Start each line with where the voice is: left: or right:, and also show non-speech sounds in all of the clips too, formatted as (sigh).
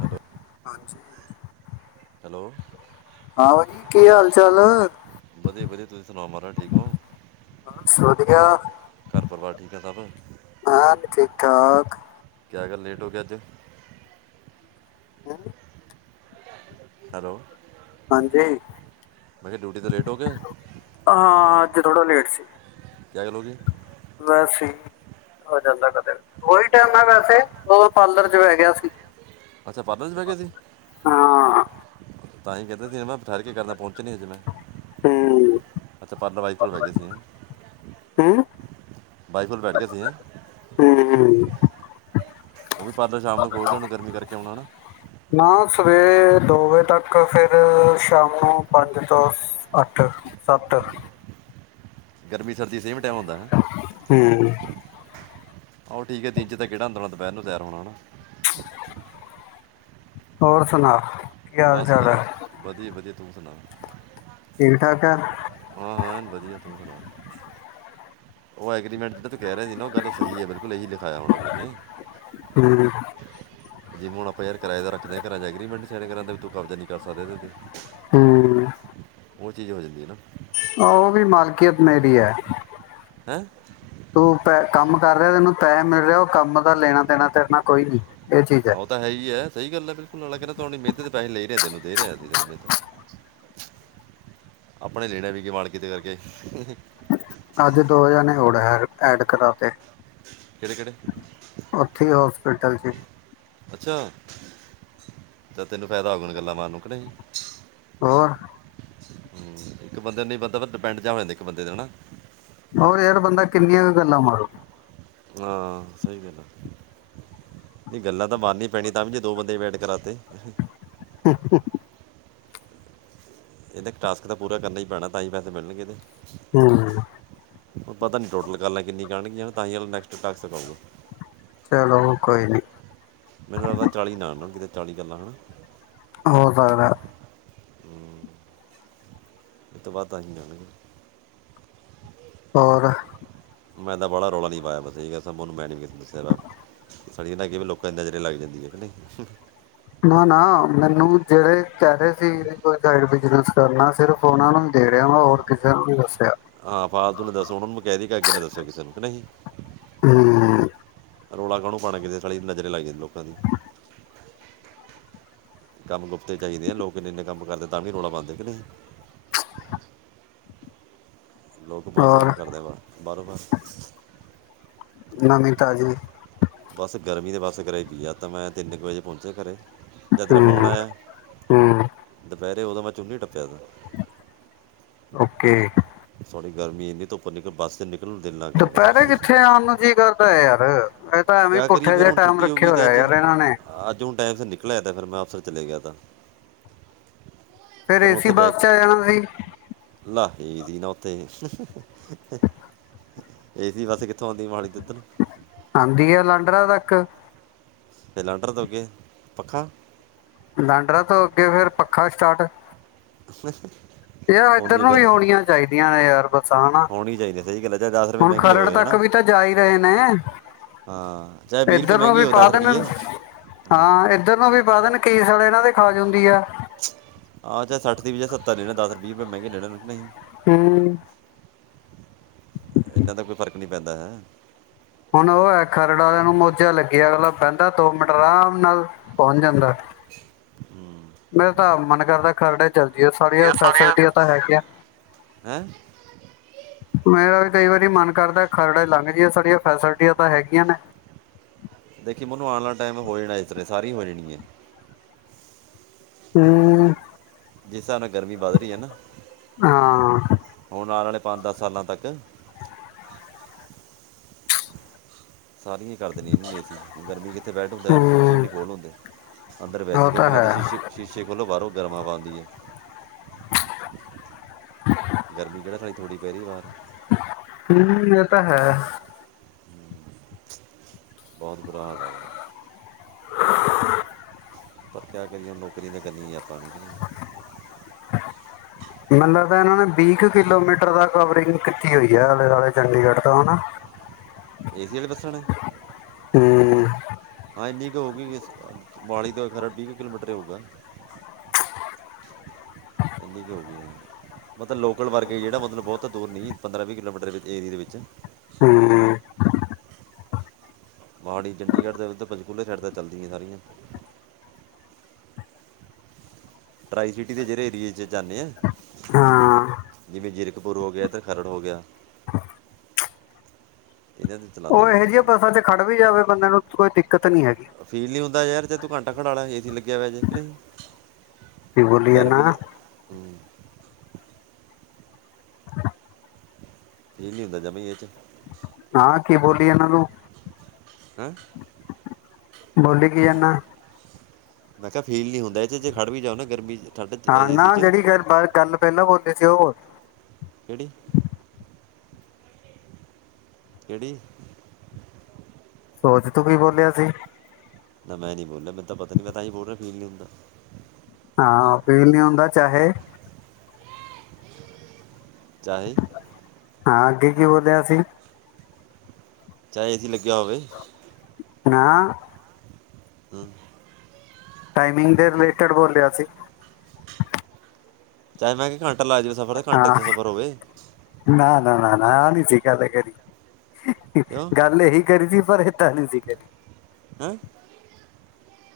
right: Hello hello
left: ਆਓ ਜੀ, ਕੀ ਹਾਲ ਚਾਲ?
right: ਵਧੀਆ ਵਧੀਆ ਤੁਸੀਂ ਸੁਣਾਓ ਮਹਾਰਾਜ ਠੀਕ ਹੋ
left: ਬਸ ਵਧੀਆ,
right: ਘਰ ਪਰਿਵਾਰ ਠੀਕ ਹੈ ਸਭ
left: ਐਨ ਠੀਕ-ਠਾਕ।
right: ਕਿਆ ਗੱਲ, ਲੇਟ ਹੋ ਗਏ ਅੱਜ।
left: ਹੂੰ,
right: ਹੈਲੋ
left: ਹਾਂਜੀ,
right: ਮੈਂ ਕਿਹਾ ਡਿਊਟੀ ਤੋਂ ਲੇਟ ਹੋ ਗਏ
left: ਹਾਂ। ਥੋੜਾ ਲੇਟ ਸੀ।
right: ਕਿਆ ਗੱਲ ਹੋ ਗੀ?
left: ਵੈਸੇ। ਹੋ ਜਾਂਦਾ ਕਦੇ, ਉਹੀ ਟਾਈਮ ਆ ਵੈਸੇ ਜਦੋ ਪਾਰਲਰ ਚ ਬਹਿ ਗਿਆ ਸੀ।
right: ਅੱਛਾ ਪਾਰਲਰ ਚ ਬਹਿ ਗਿਆ ਸੀ?
left: ਹਾਂ
right: ਤਾਂਹੀ ਕਹਿੰਦੇ ਸੀ ਹਨਾ ਠਹਿਰ ਕੇ ਕਰਨਾ ਪਹੁੰਚੇ ਨਹੀਂ ਅਜੇ ਮੈਂ,
left: ਹਮ,
right: ਅੱਛਾ ਪਾਰਲਰ ਵਾਲੀ ਕੋਲ਼ ਬਹਿ ਗਏ ਸੀ ਹੈ।
left: ਹੂੰ?
right: ਵਾਈਫ ਕੋਲ਼ ਬੈਠਗੇ ਸੀ ਹੈ?
left: ਹੂੰ, ਹੂੰ।
right: ਉਹ ਵੀ ਪਾਰਲਰ ਸ਼ਾਮ ਨੂੰ ਖੋਲਦੇ ਹੋਣੇ, ਗਰਮੀ ਕਰਕੇ ਹੁਣ ਹਨਾ।
left: ਨਾ ਸਵੇਰ ਦੋ ਵਜੇ ਤੱਕ, ਫਿਰ ਸ਼ਾਮ ਨੂੰ ਪੰਜ ਤੋਂ ਸ ਅੱਠ। ਸੱਤ।
right: ਗਰਮੀ, ਸਰਦੀ ਸੇਮ ਟਾਈਮ ਹੁੰਦਾ ਹੈ।
left: ਹੂੰ
right: ਆਹੋ, ਠੀਕ ਹੈ। ਦਿਨ ਚ ਤਾਂ ਕਿਹੜਾ ਆਉਂਦਾ ਹੋਣਾ, ਦੁਪਹਿਰ ਨੂੰ ਤਿਆਰ ਹੋਣ ਹੈਨਾ।
left: ਹੋਰ ਸੁਣਾ। ਕੀ ਹਾਲ
right: ਬਸ
left: ਚਾਲ ਹੈ
right: ਵਧੀ-ਵਧੀਆ, ਵਧੀਆ ਤੂੰ ਸੁਣਾ?
left: ਠੀਕ-ਠਾਕ।
right: ਹਾਂ ਹਾਂ, ਐਨ ਵਧੀਆ ਤੂੰ ਸੁਣਾ? ਉਹ ਐਗਰੀਮੈਂਟ ਦ। ਕਹਿ ਰਹੇ ਸੀ ਨਾ, ਉਹ ਗੱਲ ਸਹੀ ਹੈ। ਬਿਲਕੁਲ ਇਹੀ ਲਿਖਾਇਆ ਹੋਣਾ, ਓਹਨਾ ਨੇ।
left: ਹੂੰ
right: ਜਿਵੇਂ ਹੁਣ ਆਪਾਂ ਯਾਰ ਕਿਰਾਏਦਾਰ ਰੱਖਦੇ ਆ, ਘਰਾ ਚ ਅਗਰੀਮੈਂਟ ਨੀ ਸਾਈਨ ਕਰਾਂਦੇ, ਵੀ ਤੂੰ ਕਬਜ਼ਾ ਨਹੀਂ ਕਰ ਸਕਦਾ ਇਹਦੇ ਤੇ।
left: ਹੂੰ।
right: ਉਹ ਚੀਜ਼ ਹੋ ਜਾਂਦੀ ਆ ਨਾ।
left: ਆਹੋ, ਵੀ ਮਾਲਕੀਅਤ ਮੇਰੀ ਐ।
right: ਹੈਂ?
left: ਤੂੰ ਪੈ, ਕੰਮ ਕਰ ਰਿਹਾ ਤੈਨੂੰ ਪੈਸੇ ਮਿਲ ਰਿਹਾ, ਉਹ ਕੰਮ ਦਾ ਲੈਣਾ-ਦੇਣਾ ਤੇਰਨਾ ਕੋਈ ਨੀ।
right: ਓਹ ਤਾਂ ਹੈ ਈ ਐ, ਸਹੀ ਗੱਲ ਐ ਬਿਲਕੁਲ। ਅਗਲਾ ਕਹਿੰਦਾ ਤੂੰ ਆਪਣੀ ਮਿਹਨਤ ਦੇ ਪੈਸੇ ਲੇ ਰਿਹਾ, ਤੈਨੂੰ। ਦੇ ਰਿਆ ਅਸੀਂ ਘਰੇ ਬੈਠੇ। ਆਪਣੇ ਲੈਣਾ ਵੀ ਕਿ ਮਾੜ ਕਿਤੇ ਜਾ ਕੇ।
left: ਅੱਜ ਦੋ ਜਣੇ ਹੋਰ ਐ-ਐਡ ਕਰਾ ਤੇ।
right: ਕਿਹੜੇ ਕਿਹੜੇ।
left: ਟਟਲ ਸੀ।
right: ਅੱਛਾ ਤੇ ਤੈਨੂੰ ਫਾਇਦਾ ਹੋਗਣ ਗੱਲਾਂ ਮਾਰਨ ਨੂੰ ਕਿ ਨਹੀਂ।
left: ਹੋਰ।
right: ਹਮ, ਇੱਕ ਬੰਦੇ ਨੂੰ ਨਹੀਂ ਬੰਦਾ ਡਿਪੈਂਡ ਜਾ ਹੋ ਜਾਂਦੇ ਇੱਕ ਬੰਦੇ ਹਨਾ।
left: ਹੋਰ ਯਾਰ ਬੰਦਾ ਕਿੰਨੀਆਂ ਕੁ ਗੱਲਾਂ ਮਾਰੋ।
right: ਹਾਂ ਸਹੀ ਗੱਲ ਆ। ਨਹੀਂ ਗੱਲਾਂ ਤਾਂ ਮਾਰਨੀ ਪੈਣੀ ਤਾਂ ਵੀ ਜੇ ਦੋ ਬੰਦੇ ਵੈਟ ਕਰਾਤੇ।
left: (unintelligible) (unintelligible)
right: ਇਹਦੇ ਟਾਸਕ ਤਾਂ ਪੂਰਾ ਕਰਨਾ ਹੀ ਪੈਣਾ ਤਾਂ ਹੀ ਪੈਸੇ ਮਿਲਣਗੇ ਇਹਦੇ।
left: ਹਮ।
right: ਹੁਣ ਪਤਾ ਨੀ ਟੋਟਲ ਕਾਲਾਂ ਕਿੰਨੀ ਕੁ ਆਣਗੀਆਂ ਤਾਂ ਹੀ ਨੈਕਸਟ ਟਾਸਕ ਆਉਗਾ।
left: ਚਲੋ ਕੋਇ ਨੀ।
right: ਮੈਨੂੰ ਲੱਗਦਾ ਚਾਲੀ ਨਾਲ ਨਾ ਕਿਤੇ ਚਾਲੀ ਕਾਲਾਂ ਹਨਾ।
left: ਹੋ ਸਕਦਾ।
right: ਇਹ ਤੋਂ ਬਾਅਦ ਆ ਜਾਣਗੇ।
left: ਹੋਰ।
right: ਮੈਂ ਤਾ ਬੜਾ ਰੌਲਾ ਨਹੀਂ ਪਾਇਆ ਬਸ ਸੀਗਾ ਸਭ ਮੋਨੂ ਮੈਂ ਨਹੀਂ ਕਿਸੇ ਦੱਸਿਆ ਸਾਲੀ ਲੋਕਾਂ ਦੀ ਵੀ ਨਜਰ ਲੱਗ ਜਾਂਦੀ ਹੈ। (unintelligible) (unintelligible)
left: ਨਾ ਨਾ ਮੈਨੂੰ ਜਿਹੜੇ ਕਹਿ ਰਹੇ ਸੀ ਕੋਈ ਬਿਜਨਸ ਕਰਨਾ ਸਿਰਫ ਉਹਨਾਂ ਨੂੰ। ਦੇੜਰਆ ਮੈਂ ਹੋਰ ਕਿਸੇ ਨੂੰ ਵੀ ਦੱਸਿਆ।
right: ਹਾਂ ਫਾਲਤੂ ਨੇ ਦੱਸੋ ਉਹਨਾਂ ਨੂੰ ਮੈਂ ਕਹਿ ਦਾ ਕੇ ਅੱਗੇ ਨੇ ਦੱਸੋ ਕਿਸੇ ਨੂੰ ਕਿ ਨਹੀਂ।
left: ਹੂੰ
right: ਰੌਲਾ ਕਾਹਨੂੰ ਪਾਉਣਾ ਕਿਸਤੇ ਸਾਲੀ ਨਜ਼ਰੇ ਲੱਗ ਜਾਂਦੀ ਲੋਕਾਂ ਦੀ। ਕੰਮ ਗੁਫਤੇ ਚਾਹੀਦੇ ਆ ਲੋਕ ਇੰਨੇ ਇੰਨੇ ਕੰਮ ਕਰਦੇ ਤਾਂ ਵੀ ਰੌਲਾ ਪਾਉਂਦੇ ਕਿ ਨਹੀਂ। ਲੋਕ ਬਹੁਤ
left: ਔਰ
right: ਕੰਮ ਕਰਦੇ ਆ ਬਾਹਰੋਂ ਬਾਹਰ।
left: ਨਵੀਂ ਤਾਜ਼ੀ।
right: ਬਸ ਗਰਮੀ ਤੇ ਬਸ ਘਰੇ ਕੀ ਰਾਤਾਂ ਮੈਂ ਤਿੰਨ ਕੁ ਵਜੇ ਪਹੁੰਚੇ ਘਰੇ। ਜਦ ਤੇਰਾ ਫੋਨ
left: ਹਮ ਹਮ।
right: ਅਤੇ ਉਹਦਾ ਮੈਂ ਚੁੰਨੀ ਟੱਪਿਆ।
left: ਓਕੇ।
right: ਥੋੜੀ ਗਰਮੀ ਇੰਨੀ ਧੁੱਪ ਨਿਕਲ ਬੱਸ ਤੇ ਨਿਕਲ।
left: ਦੁਪਹਿਰੇ, ਕਿੱਥੇ ਆਉਣ ਨੂੰ ਜੀ ਕਰਦਾ ਹੈ ਯਾਰ, ਇਹ ਤਾਂ ਐਵੇਂ
right: ਕਿਆ ਕਰੀਏ
left: ਪੁੱਠੇ
right: ਫਿਰ
left: ਜਿਹੇ
right: ਹੁਣ
left: ਟਾਈਮ
right: ਛੁੱਟੀ ਹੋ
left: ਰੱਖੇ
right: ਗਈ ਤੇ
left: ਹੋਇਆ। ਹੈ,
right: ਅੱਜ
left: ਇਹਨਾਂ ਨੇ।
right: ਅੱਜ, ਹੁਣ ਟਾਈਮ ਸਿਰ ਨਿਕਲ ਆਇਆ ਤਾ, ਫਿਰ ਮੈਂ ਆਫਿਸ ਚਲੇ ਗਿਆ ਤਾ।
left: ਫਿਰ, ਏਸੀ ਬੱਸ ਚ ਆ ਜਾਣਾ ਸੀ।
right: ਠੀਕ ਸੀ, ਨਾ ਉੱਥੇ ਏ ਸੀ ਬੱਸ ਕਿੱਥੋਂ ਆਉਂਦੀ, ਮੋਹਾਲੀ ਤੋਂ ਇੱਧਰ ਨੂੰ।
left: ਆਉਂਦੀ ਹੈ, ਲਾਂਡਰਾ ਤੱਕ।
right: ਤੇ ਲਾਂਡਰਾ ਤੋਂ ਅੱਗੇ, ਪੱਖਾ
left: ਲਾਂਡਰਾ ਤੋਂ, ਅੱਗੇ ਫਿਰ ਪੱਖਾ ਸਟਾਰਟ
right: ਹਮ।
left: ਯਾਰ, ਇੱਧਰ ਨੂੰ ਵੀ ਹੋਣੀਆਂ ਚਾਹੀਦੀਆਂ ਨੇ ਯਾਰ ਬੱਸਾਂ ਨਾ,
right: ਹੋਣੀ ਚਾਹੀਦੀ ਸਹੀ ਗੱਲ ਹੈ ਚਾਹੇ ਰੁਪਏ
left: ਹੁਣ
right: ਮਹਿੰਗੀ
left: ਖਰੜ
right: ਹੋਵੇ ਹਨਾ
left: ਤ ਵੀ ਤਾਂ ਜਾ ਈ ਰਹੇ ਨੇ,
right: ਹਾਂ ਚਾਹੇ ਰੁਪਏ
left: ਇੱਧਰ ਨੂੰ
right: ਮਹਿੰਗੀ
left: ਵੀ
right: ਹੋਵੇ
left: ਪਾ ਦੇਣ
right: ਰੁਪਏ
left: ਹਾਂ, ਇੱਧਰ ਨੂੰ ਵੀ ਪਾ ਦੇਣ ਕੀ ਸਾਲੇ ਇਹਨਾਂ ਦੀ, ਖਾਜ ਹੁੰਦੀ ਆ।
right: ਆਹ ਜੇ ਸੱਠ ਦੀ ਵੀ ਜਾਂ ਸੱਤਰ ਦੇ ਲੈਣਾ, ਦਸ ਵੀਹ ਰੁਪਏ ਮਹਿੰਗੇ ਲੈਣਾ, ਨਹੀਂ।
left: ਹਮ।
right: ਇਹਨਾਂ ਤਾਂ, ਕੋਈ ਫ਼ਰਕ ਨਹੀਂ ਪੈਂਦਾ ਹੈ।
left: ਹੁਣ ਬੰਦਾ ਦੋ ਮੀਟਰ, ਆਰਾਮ ਨਾਲ ਪਹੁੰਚ ਜਾਂਦਾ। ਮੇਰਾ ਤਾਂ, ਆਪ ਮਨ ਕਰਦਾ ਖਰੜ ਚੱਲਦੀ ਹੈ, ਸਾਰੀਆਂ ਫੈਸਿਲਿਟੀਆਂ ਤਾਂ ਹੈਗੀਆਂ।
right: ਹੈ
left: ਮੇਰਾ ਵੀ ਕਈ ਵਾਰੀ ਮਨ ਕਰਦਾ, ਖਰੜ ਲੰਘ ਜਾਈਏ, ਸਾਡੀਆਂ ਫੈਸਿਲਿਟੀਆਂ ਤਾਂ ਹੈਗੀਆਂ ਨੇ।
right: ਦੇਖੀ, ਮਨੂੰ ਆਉਣ ਵਾਲਾ ਟਾਈਮ ਹੋ ਜਾਣਾ, ਇਸ ਤਰ੍ਹਾਂ, ਸਾਰੀ ਹੋ ਜਾਣੀ ਹੈ।
left: ਹਮ।
right: ਜਿਸ ਹਿਸਾਬ ਨਾਲ, ਗਰਮੀ ਵੱਧ ਰਹੀ ਹੈ ਨਾ,
left: ਹਾਂ
right: ਹੁਣ ਆਣ ਵਾਲੇ ਪੰਜ-ਦੱਸ, ਸਾਲਾਂ ਤੱਕ ਸਾਰੀਆਂ ਹੀ ਕਰ ਦੇਣੀਆਂ ਏ ਸੀ, ਗਰਮੀ ਕਿਤੇ ਬੈਠ ਹੁੰਦਾ, ਯਾਰ ਸ਼ੀਸ਼ੇ ਵੀ
left: ਹੂੰ
right: ਨਹੀਂ ਖੋਲ੍ਹ ਹੁੰਦੇ। ਅੰਦਰ ਵੈਸੇ ਈ
left: ਉਹ ਤਾਂ
right: ਗਰਮੀ ਲੱਗਦੀ ਏ,
left: ਹੈ
right: ਸ਼ੀਸ਼ੇ, ਸ਼ੀਸ਼ੇ ਖੋਲੋ ਬਾਹਰੋਂ ਗਰਮ ਹਵਾ ਆਉਂਦੀ ਹੈ। ਗਰਮੀ ਕਿਹੜਾ, ਸਾਲੀ ਥੋੜ੍ਹੀ ਪੈ ਰਹੀ ਏ ਬਾਹਰ।
left: ਠੀਕ, ਇਹ ਤਾਂ ਹੈ।
right: ਬਹੁਤ ਬੁਰਾ, ਹਾਲ ਹੈ। ਪਰ ਕਿਆ ਕਰੀਏ, ਨੌਕਰੀ ਤਾਂ ਕਰਨੀ ਆਪਾਂ ਨੇ।
left: ਮਤਲਬ ਤਾਂ ਇਹਨਾਂ ਨੇ, ਵੀਹ ਕੁ ਕਿਲੋਮੀਟਰ ਤੱਕ ਕਵਰਿੰਗ ਕੀਤੀ ਹੋਈ ਹੈ, ਆਲੇ-ਦੁਆਲੇ ਚੰਡੀਗੜ੍ਹ ਤੋਂ ਨਾ।
right: ਏਸੀ, ਵਾਲੀ ਬੱਸਾਂ ਨੇ?
left: ਹੂੰ
right: ਹਾਂ ਇੰਨੀ ਕੁ ਹੋਊਗੀ, ਮੋਹਾਲੀ ਤੋਂ ਖਰੜ ਤੀਕ ਕਿਲੋਮੀਟਰ, ਹੋਊਗਾ। ਇੰਨੀ ਕੀ ਹੋਊ ਗੀ, ਹਾਂ। ਮਤਲਬ, ਲੋਕਲ ਵਰਗੇ ਜਿਹੜਾ ਮਤਲਬ, ਬਹੁਤ ਦੂਰ ਨਹੀਂ ਪੰਦਰਾਂ-ਵੀਹ ਕਿਲੋਮੀਟਰ ਏਰੀਏ ਦੇ ਵਿੱਚ
left: ਹੂੰ
right: (unintelligible) ਮੋਹਾਲੀ, ਚੰਡੀਗੜ੍ਹ ਤੇ ਪੰਜਚਕੂਲੇ ਸਾਈਡ ਤੇ ਚੱਲਦੀਆਂ ਸਾਰੀਆਂ। ਟਰਾਈ ਸਿਟੀ, ਦੇ ਜਿਹੜੇ ਏਰੀਏ ਚ ਜਾਂਨੇ ਆ।
left: ਹਾਂ
right: ਜਿਵੇਂ, ਜ਼ੀਰਕਪੁਰ ਹੋ ਗਿਆ ਤੇ ਖਰੜ ਹੋ ਗਿਆ। ਇਹਨਾਂ ਤੇ
left: ਉਹ ਇਹੋ ਜਿਹੀਆਂ ਬੱਸਾਂ ਚ, ਖੜ ਵੀ ਜਾਵੇ ਬੰਦੇ ਨੂੰ ਕੋਈ ਦਿ
right: ਫੀਲ ਨੀ ਹੁੰਦਾ ਯਾਰ, ਜੇ ਤੂੰ ਘੰਟਾ ਖੜਾ ਲਾ, ਏਸੀ ਲੱਗਿਆ ਹੋਇਆ ਜੇ, ਕੇ ਨਹੀਂ?
left: ਕੀ ਬੋਲੀ
right: ਗਰਮੀ
left: ਜਾਨਾ?
right: ਫੀਲ ਨੀ ਹੁੰਦਾ, ਜਮੀ ਇਹ ਚ।
left: ਹਾਂ, ਕੀ ਬੋਲੀ ਜਾਨਾ ਤੂੰ।
right: ਹਾਂ
left: ਬੋਲੀ ਕੀ ਜਾਨਾ?
right: ਮੈਂ ਕਿਹਾ ਫੀਲ ਨੀ ਹੁੰਦਾ, ਇਹ ਚੇ ਖੜ੍ਹ ਵੀ ਜਾਓ ਨਾ ਗਰਮੀ ਚ। ਠੰਡ 'ਚ,
left: ਹਾਂ, ਨਾ
right: ਏਸੀ ਚ
left: ਜਿਹੜੀ ਗੱਲ ਬ ਗੱਲ, ਪਹਿਲਾਂ ਬੋਲੀ ਸੀ ਉਹ ਬੋਲ
right: ਕੇੜੀ। ਕਿਹੜੀ
left: ਸੋਚ ਤੂੰ ਕੀ ਬੋਲਿਆ ਸੀ।
right: ਨਾ ਮੈਂ ਨੀ ਬੋਲਿਆ, ਮੈਨੂੰ ਤਾਂ ਪਤਾ ਨੀ ਮੈਂ ਤਾਂ ਬੋਲ ਰਿਹਾ ਫੀਲ ਨਹੀਂ ਹੁੰਦਾ।
left: ਹਾਂ ਫੀਲ ਨੀ ਹੁੰਦਾ ਚਾਹੇ
right: ਚਾਹੇ
left: ਹਾਂ ਅਗੇ ਕਿ ਬੋਲਿਆ ਸੀ।
right: ਚਾਹੇ ਏਸੀ ਲੱਗਿਆ ਹੋਵੇ।
left: ਨਾ
right: ਹੰਮ।
left: ਟਾਈਮਿੰਗ ਦੇ ਰਿਲੇਟਿਡ ਬੋਲਿਆ ਸੀ।
right: ਚਾਏ ਮੈਂ ਕਿਹਾ ਘੰ
left: ਹਾਂ ਨਾ-ਨਾ-ਨਾ-ਨਾ ਆ ਨੀ ਸੀ। ਗੱਲ ਕਰੀ,
right: ਕਿਉਂ
left: ਗੱਲ ਇਹੀ ਕਰੀ ਸੀ ਪਰ ਏਦਾਂ ਨੀ ਸੀ ਕਰੀ।
right: ਹੈਂ।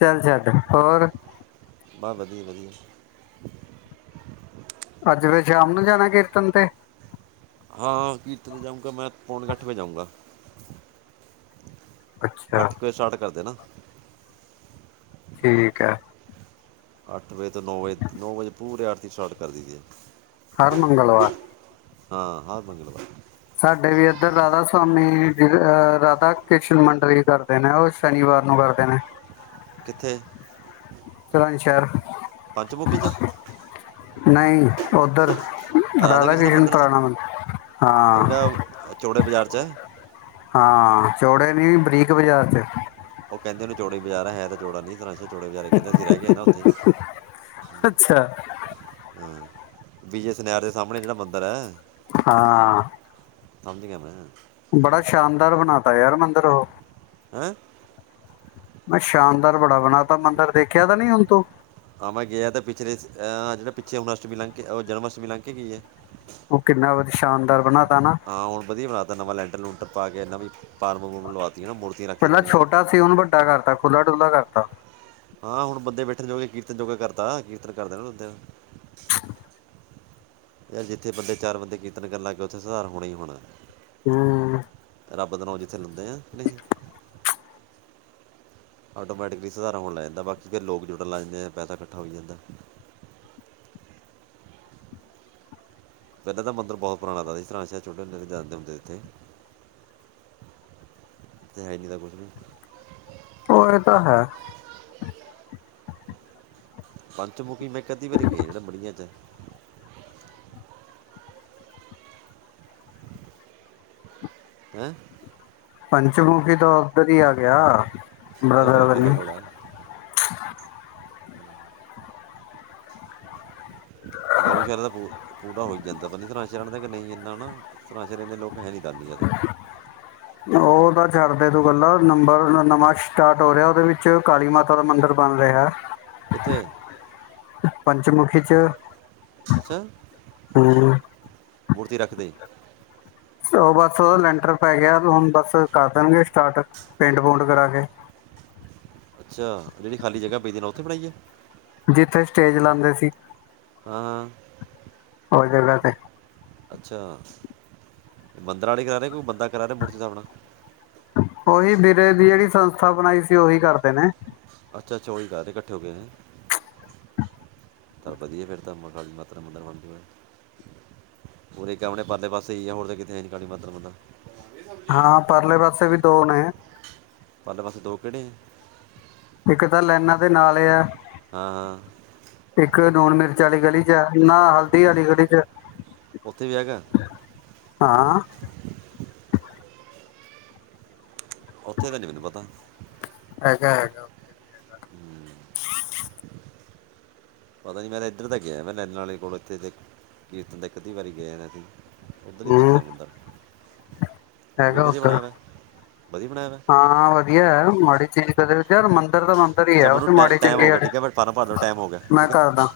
left: ਚੱਲ ਛੱਡ, ਹੋਰ।
right: ਬ ਵਧੀਆ-ਵਧੀਆ।
left: ਅੱਜ ਫਿਰ ਸ਼ਾਮ ਨੂੰ ਜਾਣਾ ਏ ਕੀਰਤਨ ਤੇ।
right: ਹਾਂ ਕੀਰਤ ਜਾਊਂਗਾ ਮੈਂ ਪੌਣੇ ਕੁ ਅੱਠ ਵਜੇ ਜਾਊਂਗਾ।
left: ਅੱਛਾ
right: ਅੱਠ ਕੁ ਵਜੇ ਸਟਾਰਟ ਕਰਦੇਨਾ।
left: ਠੀਕ ਹੈ।
right: ਅੱਠ ਵਜੇ ਤੋਂ ਨੌ ਵਜੇ, ਨੌ ਵਜੇ ਪੂਰੇ ਆਰਤੀ ਸਟਾਰਟ ਕਰ ਦਈ ਦੀ ਹੈ।
left: ਹਰ ਮੰਗਲਵਾਰ
right: ਹਾਂ, ਹਾਂ (unintelligible)
left: ਸਾਡੇ ਵੀ ਇੱਧਰ ਰਾਧਾ ਸਵਾਮੀ ਅ ਰਾਧਾ ਕ੍ਰਿਸ਼ਨ ਮੰਡਲ ਵੀ ਕਰਦੇ ਨੇ ਉਹ ਸ਼ਨੀਵਾਰ ਨੂੰ ਕਰਦੇ ਨੇ
right: ਕਿੱਥੇ
left: ਸ਼ਹਿਰ
right: ਪੰਚਮੁੱਖੀ ਚ
left: ਨਹੀਂ, ਉੱਧਰ ਰਾਧਾ ਕ੍ਰਿਸ਼ਨ ਪੁਰਾਣਾ ਹਾਂ
right: ਚੋੜੇ ਬਾਜ਼ਾਰ ਚ
left: ਹਾਂ, ਚੋੜੇ ਨੀ ਬਰੀਕ ਬਾਜ਼ਾਰ ਚ
right: ਉਹ ਕਹਿੰਦੇ ਨੇ ਚੌੜੇ ਬਾਜ਼ਾਰ ਆਇਆ ਹੈ ਤਾਂ ਚੌੜਾ ਨ ਚੋੜਾ ਬਾਜ਼ਾਰ ਕਹਿੰਦੇ ਅਸੀਂ ਰਹਿ ਕੇ ਗਏ ਨਾ, ਉੱਥੇ
left: ਅੱਛਾ
right: ਹਮ ਵਿਜੇ, ਸੁਨਿਆਰੇ ਦੇ ਸਾਹਮਣੇ ਜਿਹੜਾ ਮੰਦਿਰ ਹੈ।
left: ਹਾਂ
right: ਸਮਝ ਗਿਆ ਮੈਂ
left: ਬੜਾ ਸ਼ਾਨਦਾਰ ਬਣਾ ਤਾ ਯਾਰ ਮੰੰਦਿਰ ਉਹ
right: ਹੈਂ
left: ਮੈਂ ਸ਼ਾਨਦਾਰ ਬੜਾ ਬਣਾ ਤਾ ਮੰਦਿਰ ਦੇਖਿਆ, ਤਾਂ ਨੀ ਹੁਣ ਤੂੰ
right: ਆ ਮੈਂ ਗਿਆ ਤੇ ਪਿਛਲੇਹ ਜਿਹੜੇ ਪਿੱਛੇ ਹੁਣ ਅਸ਼ਟਮੀ ਲੰਘ ਕੇ ਜਨਮ ਅਸ਼ਟਮੀ ਲੰਘ ਕੇ ਗਈ ਹੈ
left: ਉਹ ਕਿੰਨਾ ਵਧ ਸ਼ਾਨਦਾਰ ਬਣਾ ਤਾ ਨਾ।
right: ਹਾਂ ਹੁਣ ਵਧੀਆ ਬਣਾਤਾ ਨਵਾਂ ਲੈਂਟਰ ਲੂੰਟਰ ਪਾ ਕੇ ਇਹਨਾ ਵੀ ਫਾਰਮ
left: ਪਹਿਲਾਂ ਛੋਟਾ ਸੀ ਉਹਨੂੰ ਵੱਡਾ ਕਰ ਤਾ ਖੁੱਲਾ- ਡੁੱਲਾ ਕਰ ਤਾ।
right: ਹਾਂ ਹੁਣ ਬੰਦੇ ਬੈਠਣ ਜੋਗੇ, ਕੀਰਤਨ ਜੋਗਾ ਕਰਦਾ ਕੀਰਤਨ ਕਰਦੇ ਨਾ ਬੰਦੇ ਨੂੰ ਯਾਰ ਜਿੱਥੇ ਬੰਦੇ, ਚਾਰ ਬੰਦੇ ਕੀਰਤਨ ਕਰਨ ਲੱਗਏ ਉੱਥੇ ਸੁਧਾਰ ਹੋਣਾ ਹੀ ਹੋਣਾ।
left: ਹਮ
right: ਰੱਬ ਦਾ ਨ ਜਿੱਥੇ ਲੈਂਦੇ ਆ ਆਟੋਮੈਟਿਕਲੀ ਸਧਾਰਾਂ ਹੋਣ ਲੈ ਜਾਂਦਾ ਬਾਕੀ ਫਿਰ ਲੋਕ ਜੁੜਣ ਲੱਗ ਜਾਂਦੇ ਪੈਸਾ ਇਕੱਠਾ ਹੋ ਜਾਂਦਾ। (inaudible) ਪਹਿਲਾਂ ਤਾਂ ਮੰਦਿਰ ਬਹੁਤ ਪੁਰਾਣਾ ਸੀ ਸ਼ਹਿਰ ਛੋਟੇ ਜਾਂਦੇ ਹੁੰਦੇ ਇਥੇ ਤੇ ਹੈਨੀ, ਤਾਂ ਕੁਛ ਵੀ।
left: ਉਹ ਇਹ ਤਾਂ ਹੈ।
right: ਪੰਚਮੁੱਖੀ, ਮੈਂ ਇਕ ਅੱਧੀ ਵਾਰੀ ਗਿਆ ਜਿਹੜਾ ਬੜੀਆਂ ਚ ਹੈ,
left: ਪੰਚਮੁੱਖੀ ਤਾ ਉੱਧਰ ਹੀ ਆ ਗਿਆ।
right: ਪਤਾ
left: ਬ੍ਰਦਰ
right: ਗਊਸ਼ਾਲਾ
left: ਬਣੀ
right: ਕੋਲ ਐ। ਗਊਸ਼ਾਲਾ ਦਾ ਪੂ ਪੂਰਾ ਹੋਈ ਜਾਂਦਾ। ਪਤਾ ਨੀ ਇਹਦਾ ਇਤਿਹਾਸ ਜਾਣਦੇ ਆ ਕੀ ਨਹੀਂ (unintelligible) ਦੇ ਲੋਕ ਹੈ ਨੀ।
left: ਉਹ ਤਾਂ ਕਰਦੇ ਦੋ, ਗੱਲਾ ਨੰਬਰ ਨਵਾਂ ਸਟਾਰਟ ਹੋ ਰਿਹਾ। ਉਹਦੇ ਵਿੱਚ ਕਾਲੀ ਮਾਤਾ ਦਾ ਮੰਦਿਰ ਬਣ ਰਿਹਾ।
right: ਕਿੱਥੇ।
left: ਪੰਚਮੁੱਖੀ 'ਚ
right: ਅੱਛਾ ਮੂਰਤੀ ਰੱਖ ਤੀ
left: ਉਹ ਬੱਸ, ਉਹਦਾ ਲੈਂਟਰ ਪੈ ਗਿਆ। ਹੁਣ ਬੱਸ, ਕਰ ਦੇਣਗੇ ਸਟਾਟ ਪੇਂਟ ਪੂਟ ਕਰਾ ਕੇ।
right: (inaudible) ਅੱਛਾ! ਜਿਹੜੀ ਖਾਲੀ ਜਗ੍ਹਾ ਪਈ ਤੀ ਇਹਨਾਂ ਉੱਥੇ ਬਣਾਈਏ।
left: ਜਿੱਥੇ ਸਟੇਜ ਲਾਂਦੇ ਸੀ।
right: ਹਾਂ-ਹਾਂ,
left: ਓ ਜਗ੍ਹਾ ਤੇ।
right: ਅੱਛਾ! ਮੰਦਰਾਂ ਆਲੇ ਕਰਾ ਰਹੇ, ਕੇ ਕੋਈ ਬੰਦਾ ਕਰਾ ਰਿਹਾ ਮੂਰਤੀ ਸਥਾਪਨਾ।
left: ਉਹੀ ਵੀਰੇ ਦੀ ਜਿਹੜੀ ਸੰਸਥਾ ਬਣਾਈ ਸੀ। ਓਹੀ ਕਰਦੇ ਨੇ।
right: ਅੱਛਾ-ਅੱਛਾ, ਓਹੀ ਕਰ ਰਹੇ ਇਕੱਠੇ ਹੋ ਕੇ ਹੈਂ। ਤਾਂ ਵਧੀਆ ਫਿਰ, ਤਾਂ ਕਾਲੀ ਮਾਤਾ ਦਾ ਮੰਦਰ ਬਣ ਜੂਗਾ। ਉਰੇ ਇੱਕ ਆਪਣੇ ਪਰਲੇ ਪਾਸੇ ਹੀ ਆ ਹੋਰ ਤੇ ਕਿਤੇ ਹੈ ਹੀ ਨੀ ਕਾਲੀ ਮਾਤਾ ਦਾ ਮੰਦਰ
left: ਹਾਂ, ਪਰਲੇ ਪਾਸੇ ਵੀ ਦੋ ਨੇ
right: ਕਿਹੜੀ
left: ਇੱਕ ਤਾਂ ਲਾਈਨਾਂ ਦੇ ਨਾਲ਼ੇ ਐ
right: ਹਾਂ-ਹਾਂ
left: ਲੂਣ ਮਿਰਚ ਆਲੀ ਗਲੀ ਚ ਨਾ ਹਲਦੀ ਵਾਲੀ ਗਲੀ ਚ
right: ਓਥੇ ਵੀ ਹੈਗਾ
left: ਹਾਂ
right: ਉੱਥੇ ਦਾ ਨੀ ਮੈਨੂੰ ਪਤਾ
left: ਹੈਗਾ ਹੈਗਾ
right: ਪਤਾ ਨੀ ਮੈਂ ਤਾਂ ਇੱਧਰ ਦਾ ਗਿਆ ਮੈਂ ਨੈਣਾ ਆਲੀ ਕੋਲ ਇੱਥੇ ਕੀਰਤਨ ਦਾ ਇਕ ਅੱਧੀ ਵਾਰੀ ਗਿਆ ਸੀ ਉੱਧਰ ਨਹੀਂ
left: ਹੂੰ
right: ਦੇਖਿਆ ਮੰਦਿਰ
left: ਹੈਗਾ ਉੱਧਰ
right: ਵਧੀਆ ਬਣਾਇਆ ਹੋਇਆ
left: ਹਾਂ ਵਧੀਆ ਐ ਮਾੜੀ ਚੀਜ਼ ਕਦੇ ਇੱਧਰ ਤਾਂ ਮੰਦਿਰ ਈ
right: ਚਾ ਮੈਨੂੰ ਟੈ ਟਾਈਮ ਹੋ
left: ਆ
right: ਗਿਆ ਠੀਕ ਹੈ ਬਟ ਫਾਰਮ ਭਰ ਦੋ ਟਾਈਮ ਹੋ ਗਿਆ
left: (unintelligible) ਮੈਂ
right: ਠੀਕ ਹੈ
left: ਕਰਦਾ